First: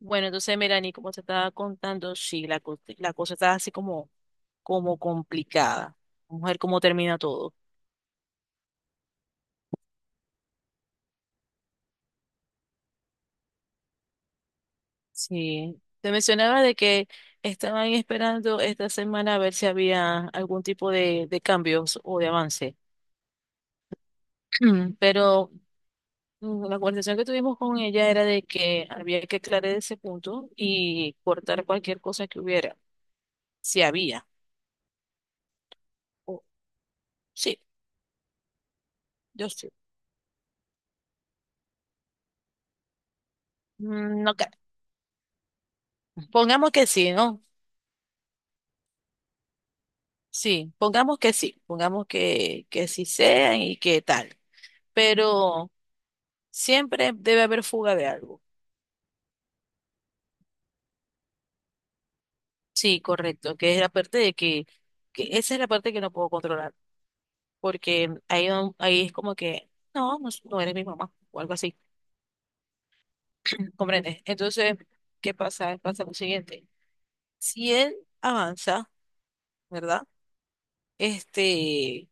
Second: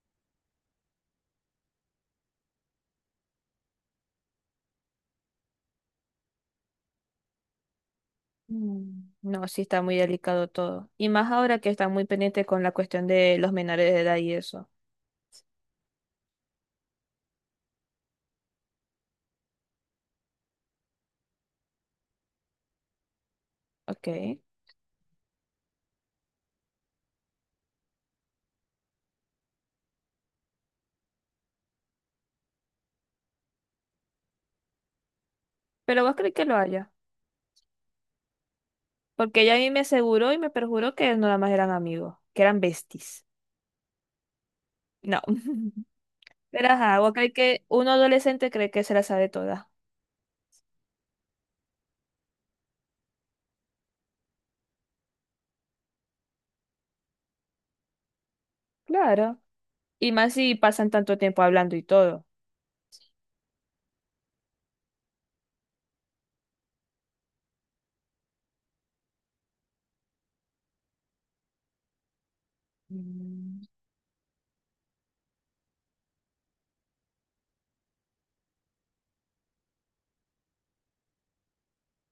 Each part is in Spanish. Bueno, entonces, mira, ni como te estaba contando, sí, la, la cosa está así como, como complicada. Vamos a ver cómo termina todo. No, sí está muy delicado todo. Y más ahora que está muy pendiente con la cuestión de los menores de edad y eso. Sí. Te mencionaba de que estaban esperando esta semana a ver si había algún tipo de cambios o de avance. Ok. Mm, Pero la conversación que tuvimos con ella era de que había que aclarar ese punto y cortar cualquier cosa que hubiera, si había. Pero vos crees que O- lo haya. sí, Porque yo ella a sí. mí me aseguró y me perjuró que no, nada más eran amigos, que eran besties. No, No. Pero pongamos que ajá, vos sí, crees ¿no? que un adolescente cree que se la sabe toda. Sí, pongamos que sí, pongamos que sí sean y que tal, pero siempre debe haber fuga de algo. Claro. Y más si pasan tanto tiempo hablando y todo. Sí, correcto, que esa es la parte que no puedo controlar, porque ahí, ahí es como que, no, no, no eres mi mamá o algo así, Mm, ¿comprendes? Entonces, ¿qué pasa? Pasa lo siguiente, si él avanza, ¿verdad? Este,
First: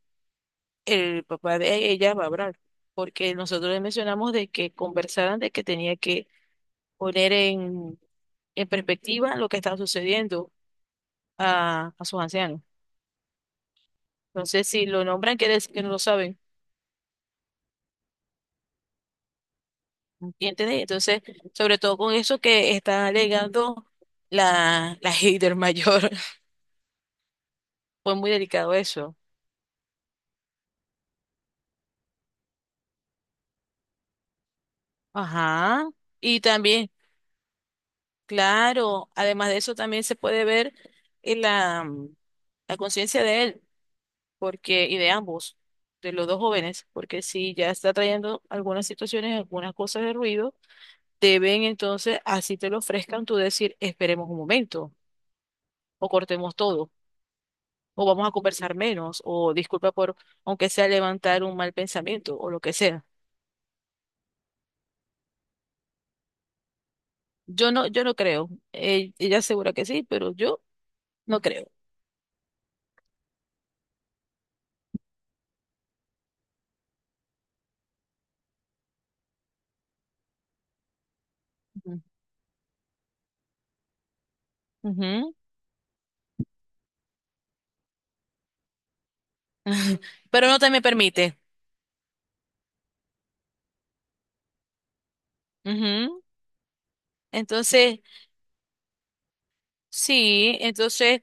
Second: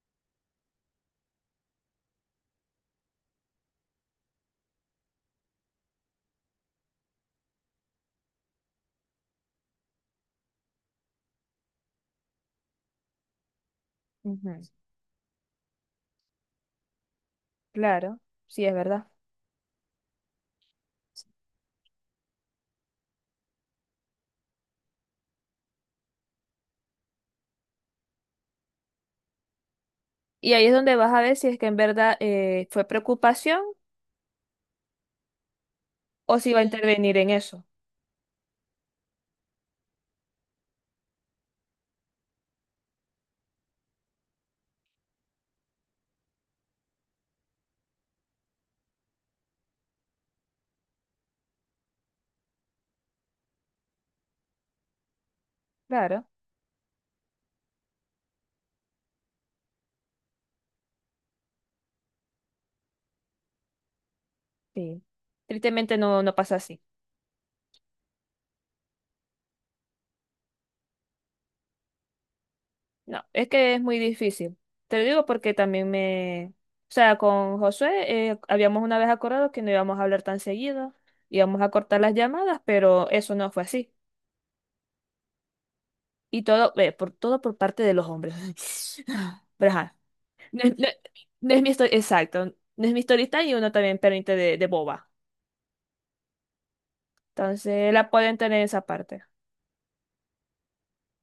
el papá de ella va a hablar, porque nosotros le mencionamos de que conversaran de que tenía que poner en, en perspectiva lo que está sucediendo a sus ancianos. ujú. Entonces, si lo nombran, quiere decir que no lo saben. Claro, sí es verdad. ¿Entiendes? Entonces, sobre todo con eso que está alegando la hater mayor. Fue muy delicado eso. Y ahí es donde vas a ver si es que en verdad fue preocupación Ajá. o Y si va a también, intervenir en eso. claro, además de eso, también se puede ver en la conciencia de él, porque, y de ambos, de los dos jóvenes, porque si ya está trayendo algunas situaciones, algunas cosas de ruido deben entonces, así te lo ofrezcan, tú decir, esperemos un momento, o Claro. cortemos todo, o vamos a conversar menos, o disculpa por, aunque sea levantar un mal pensamiento, o lo que sea. Sí. Tristemente no, no pasa así. Yo no creo. Ella asegura que sí, pero yo no creo. No, es que es muy difícil. Te lo digo porque también me... O sea, con Josué habíamos una vez acordado que no íbamos a hablar tan seguido, íbamos a cortar Ujú. las llamadas, pero eso no fue así. Ujú. Y todo, todo por parte de los hombres. Pero ajá, Pero no no, te es me no permite. no es mi historia, exacto, no es mi story time y uno también permite de boba. Ujú. Entonces Entonces, la pueden tener esa parte. sí, entonces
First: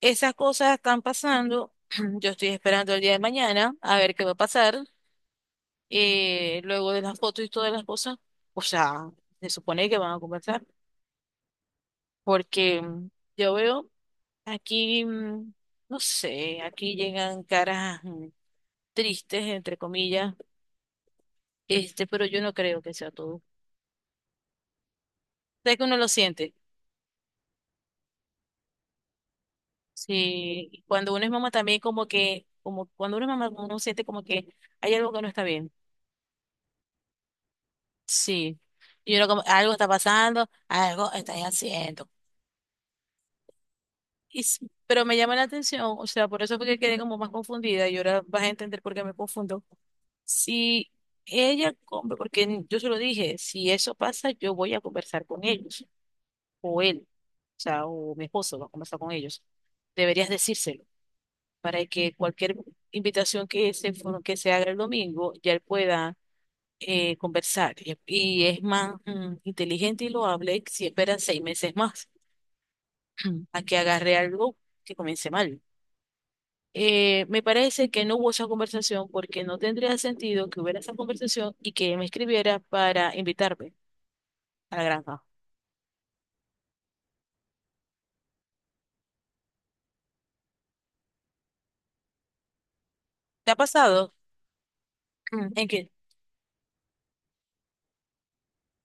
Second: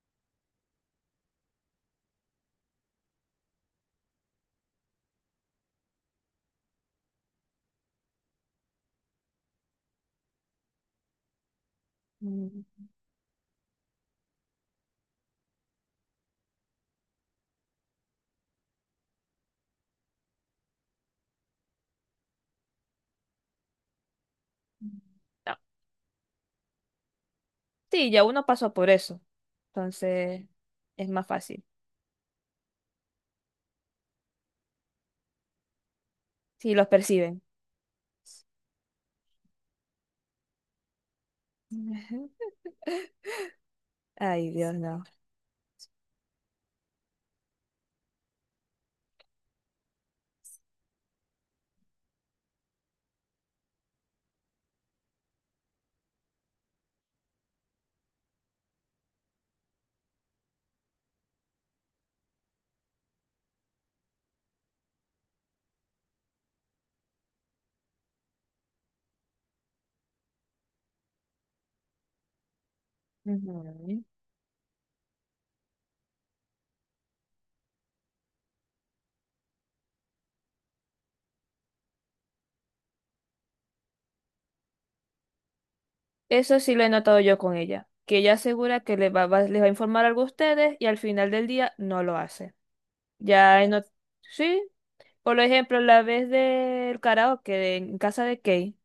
esas cosas están pasando. Yo estoy esperando el día de mañana a ver qué va a pasar. Luego de las fotos y todas las cosas, o sea, se supone que van a conversar, porque Mm. Yo veo aquí, no sé, aquí llegan caras tristes, entre comillas, este, pero yo no creo que sea todo. No. Sé que uno lo siente, Sí, ya uno pasó por eso. Entonces sí, y es cuando uno más es mamá fácil. también como que, como cuando uno es mamá uno siente como que hay algo que no está bien, Sí, los perciben. sí. Y uno como, algo está pasando, algo estás haciendo. Ujú. Y Ay, sí, Dios, no. pero me llama la atención, o sea, por eso fue que quedé como más confundida y ahora vas a entender por qué me confundo. Si ella come, porque yo se lo dije, si eso pasa, yo voy a conversar con ellos, o él, o sea, o mi esposo va a conversar con ellos. Deberías decírselo para que cualquier invitación que se haga el domingo, ya él pueda conversar. Y es más inteligente y lo hable si espera 6 meses más a que Ujú. agarre algo que comience mal. Me parece que no hubo esa conversación porque no tendría sentido que hubiera esa conversación y que me escribiera para invitarme a la granja. Eso sí lo he notado yo con ella, que ella asegura que les les va a informar algo a ustedes y al final del día no lo hace. ¿Te ha Ya he not- pasado? Sí, por Mm. ¿En ejemplo, qué? la vez del karaoke en casa de Kay.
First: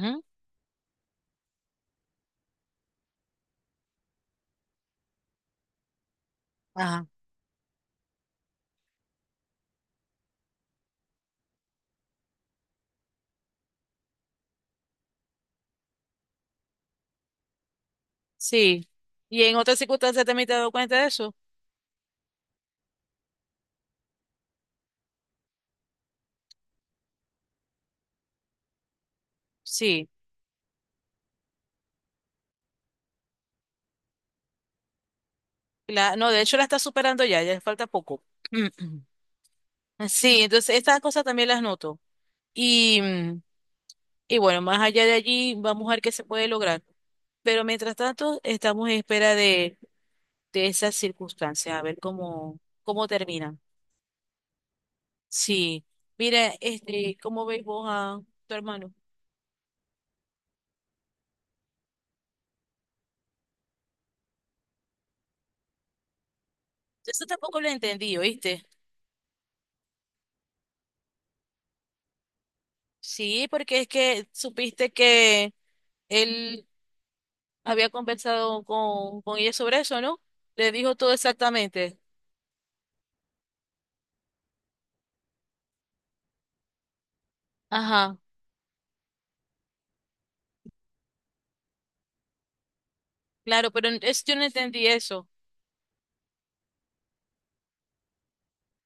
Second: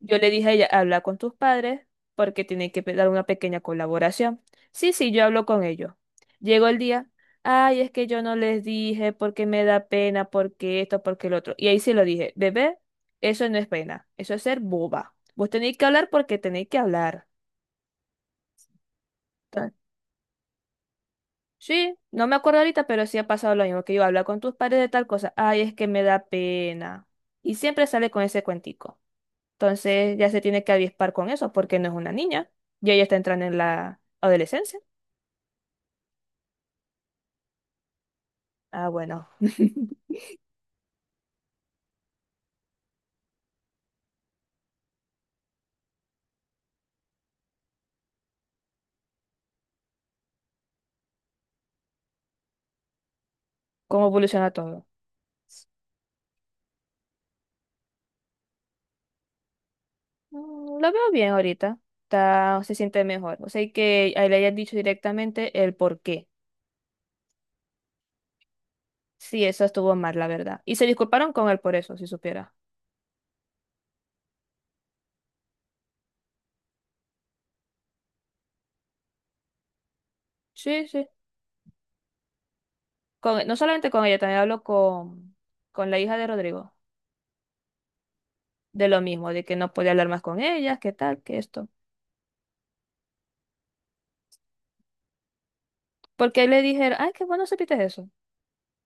Yo le dije a ella, habla con tus padres porque tienen que dar una pequeña colaboración. Sí, sí, yo hablo con ellos. Llegó el Ajá. día, ay, es que yo no les dije porque me da pena, porque esto, porque el otro. Y ahí sí lo dije, bebé, eso no es pena, eso es ser boba. Vos tenéis que hablar porque tenéis que hablar. Sí. ¿Y en Ta- otras circunstancias también te has dado cuenta de eso? Sí, no me acuerdo ahorita, pero sí ha pasado lo mismo, que yo habla con tus padres de tal cosa, ay, es que me da pena. Y siempre sale con ese cuentico. Sí. Entonces ya se tiene que avispar con eso porque no es una niña y ella está entrando en la adolescencia. La, no, de hecho la está superando ya, ya le falta poco. Ah, bueno, Sí, entonces estas cosas también las noto. Y, mm, y bueno, más allá de allí, vamos a ver qué se puede lograr. Pero mientras tanto, estamos en espera de esas circunstancias, a ver cómo, cómo terminan. cómo evoluciona todo. Sí, mira, este, ¿cómo veis vos a tu hermano? Lo veo bien ahorita. Está, se siente mejor. O sea, y que a él le hayan dicho directamente el por qué. Eso tampoco lo entendí, ¿oíste? Sí, eso estuvo mal, la verdad. Y se disculparon con él por eso, si supiera. Sí, porque es que supiste que él había conversado con ella sobre eso, ¿no? Le Sí, dijo sí. todo exactamente. Con, no solamente con ella, también hablo con la hija de Rodrigo. Ajá, De lo mismo, de que no podía hablar más con ella, qué tal, que esto. claro, pero es, yo no entendí eso. Porque le dijeron, ay, qué bueno supiste eso.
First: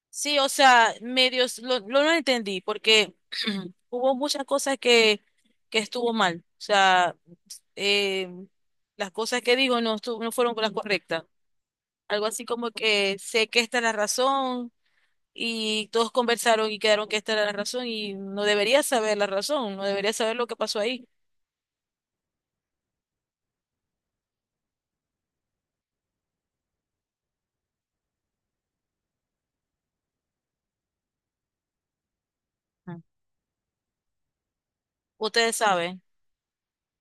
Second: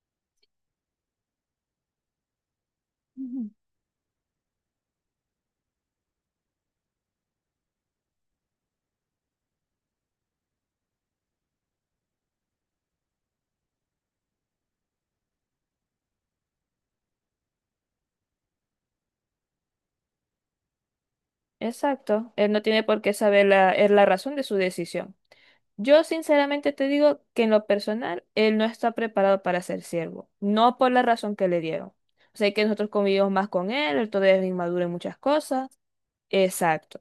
Sí, o sea, medios lo no entendí, porque hubo muchas cosas que estuvo mal. O sea, eh, las cosas que digo no, no fueron las correctas. Algo así como que sé que esta es la razón y todos conversaron y quedaron que esta era la razón y no debería saber la razón, no debería saber lo que pasó ahí. Exacto, él no tiene por qué saber es la razón de su decisión. Yo sinceramente te digo que en lo personal, él no está preparado para ser siervo, no por la razón que le dieron. Sé que nosotros Ah, convivimos más con él, él todavía es inmaduro en muchas ustedes cosas. saben. Exacto.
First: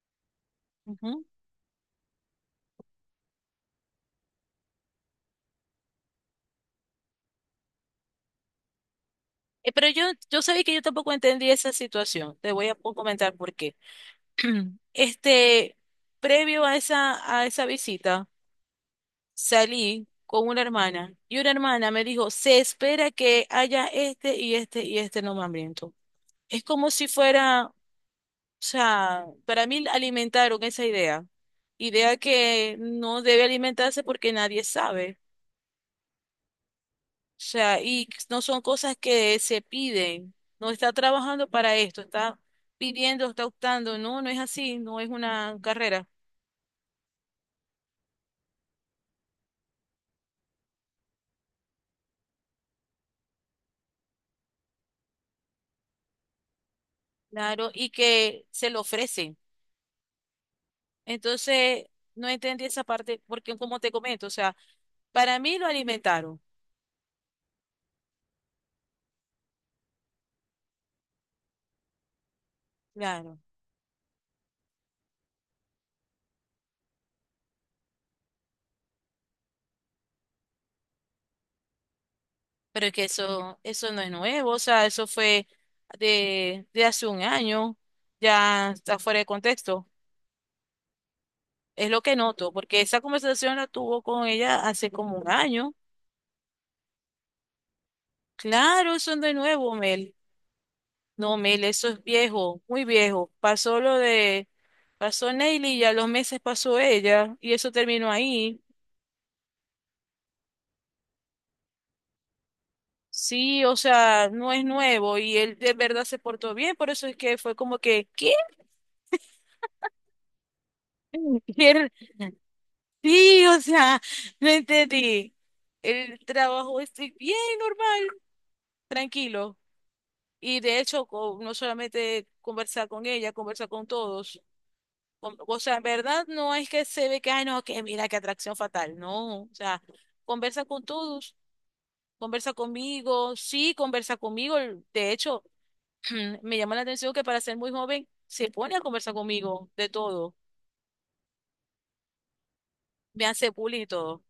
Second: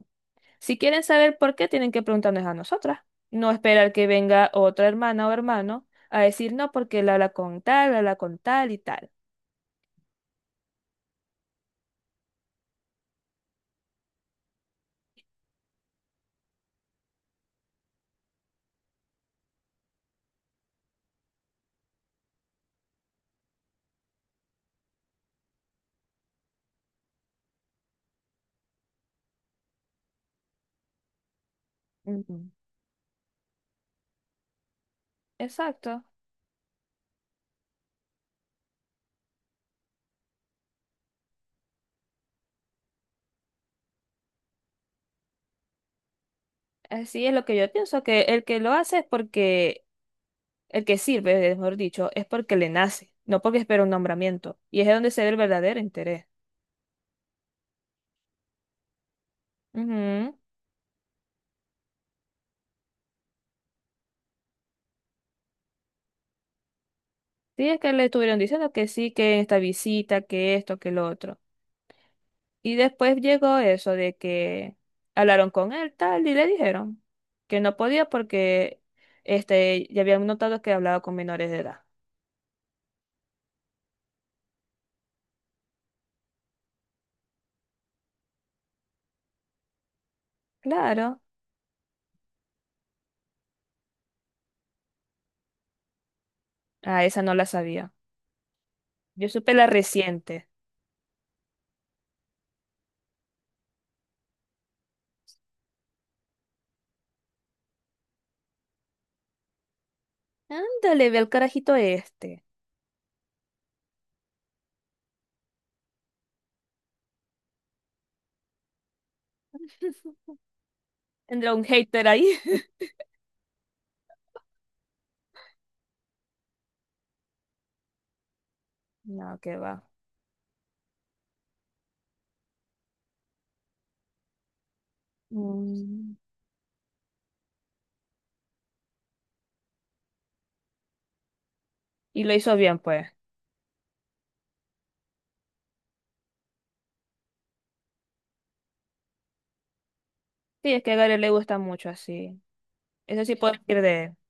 Si quieren Ujú. saber por qué, tienen que preguntarnos a nosotras. No esperar que venga otra hermana o hermano a decir no porque él habla con tal y tal. Pero yo sabía que yo tampoco entendí esa situación. Te voy a comentar por qué. Este, previo a a esa visita, salí con una hermana y una hermana me dijo, se espera que haya este y este y este nombramiento. Es como si fuera, o sea, para mí alimentaron esa idea, idea Ujú. que no debe alimentarse porque nadie sabe, Exacto. o sea, y no son cosas que se piden, no está trabajando para esto, está pidiendo, está optando, no, no es así, no es una carrera, Así es lo que yo pienso, que el que lo hace es porque... El que sirve, mejor dicho, es porque le nace, no porque espera un nombramiento. Y es de donde se ve el verdadero interés. claro, y que se lo ofrecen. Ujú. Entonces, no entendí esa parte porque, como te comento, o sea, para mí lo alimentaron, Sí, es que le estuvieron diciendo que sí, que en esta visita, que esto, que lo otro. Y después claro. llegó eso de que hablaron con él, tal, y le dijeron que no podía porque ya habían notado que hablaba con menores de edad. Pero es que eso no es nuevo, o sea, eso fue de hace un año, ya está fuera de contexto. Claro. Es lo que noto, porque esa conversación la tuvo con ella hace como un año. Ah, esa no la sabía. Claro, eso no Yo es supe la nuevo, Mel. reciente. No, Mel, eso es viejo, muy viejo. Pasó Neily y a los meses pasó ella, y eso terminó ahí. Ándale, ve al carajito este. Sí, o sea, no es nuevo y él de verdad se portó bien, por eso es que fue como que, ¿qué? Tendrá un Y él, hater ahí. sí, o sea, no entendí. El trabajo es bien normal, No, que tranquilo. va. Y de hecho, no solamente conversar con ella, conversar con todos. O sea, en Mm. verdad no es que se ve que, ay, no, que mira, qué atracción fatal. No, o sea, conversa con todos, Y lo conversa hizo bien, pues. conmigo, sí, conversa conmigo. De hecho, me llama la atención que para ser muy joven se pone a conversar conmigo de todo. Sí, es que a Gary le gusta mucho así. Eso Me sí hace puedo decir bullying y de todo.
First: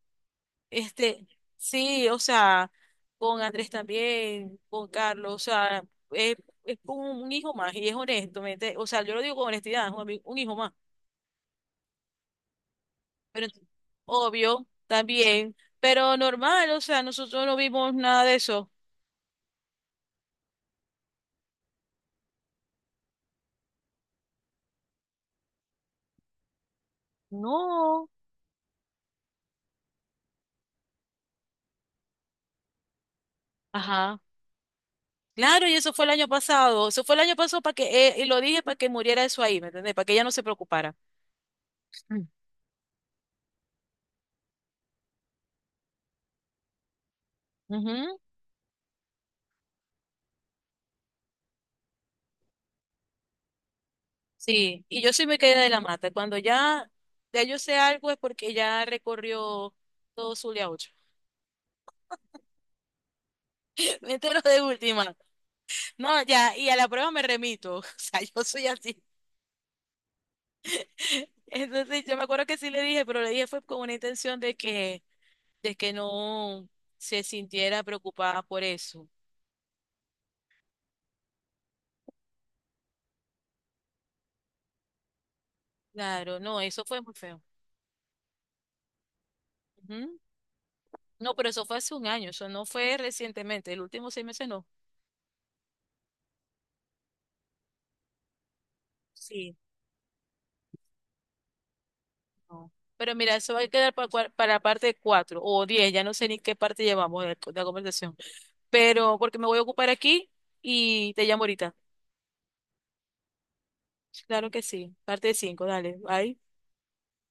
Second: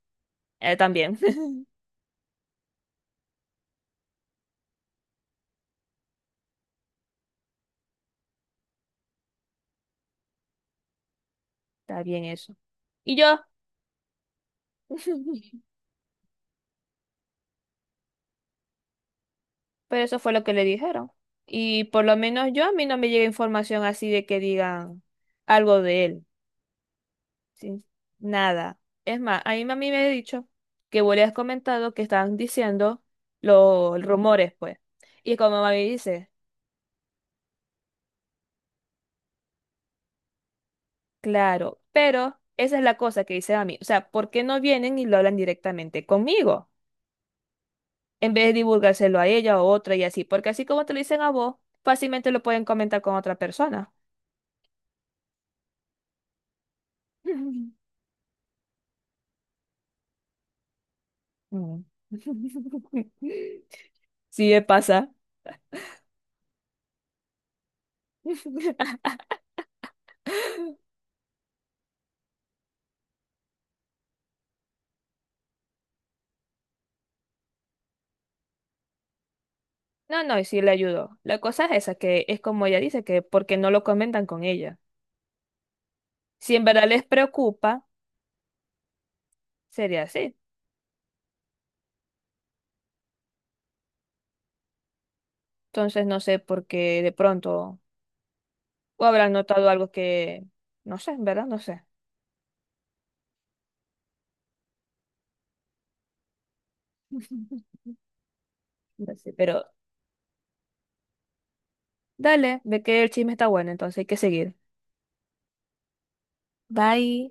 él también. Este, sí, o sea, con Andrés también, con Carlos, o sea, es, es un hijo más y es honesto, ¿me entiendes? O sea, yo lo digo con honestidad, es un, un hijo más, Está bien eso. Y yo, pero obvio, también, pero normal, o sea, nosotros no vimos nada de eso. pero eso fue lo que le dijeron. Y por lo menos yo, a mí no me llega información así de que digan algo de él. ¿Sí? No, Nada. Es más, a mí mami me ha dicho que vos le has comentado que estaban diciendo los ajá. rumores, pues. Y como Claro, y mami eso fue el año dice, pasado, eso fue el año pasado para que, y lo dije para que muriera eso ahí, ¿me entendés? Para que ella no se preocupara. claro, Mm. pero esa es la cosa que dice a mí. O sea, ¿por qué no vienen y lo hablan directamente conmigo? Ujú. En vez de divulgárselo a ella o otra y así, porque así como te lo dicen a vos, fácilmente lo pueden comentar con otra persona. Sí, y yo sí me quedé de la mata. Cuando ya, ya yo sé algo es porque ya recorrió todo Zulia 8. Mm. Me entero Sí, de me pasa. última. No, ya, y a la prueba me remito. O sea, yo soy así. Entonces, yo me acuerdo que sí le dije, pero le dije fue con una intención de que no se sintiera preocupada por eso. No, no, y sí le ayudó. La cosa es esa, que es como ella dice, que porque no lo comentan con ella. Claro, Si no, en eso verdad fue les muy feo. preocupa, sería Ujú. así. No, pero eso fue hace un año, eso no fue recientemente. El último seis meses no. Entonces no sé por qué de pronto, o habrán Sí. notado algo que, no sé, en verdad, no sé. No. Pero mira, eso va a quedar para, la parte 4 o 10 ya no sé ni qué parte llevamos de, la conversación. No Pero sé, porque me voy pero a ocupar aquí y te llamo ahorita. dale, ve que el chisme está bueno, entonces hay que Claro seguir. que sí, parte 5 dale, bye. Bye.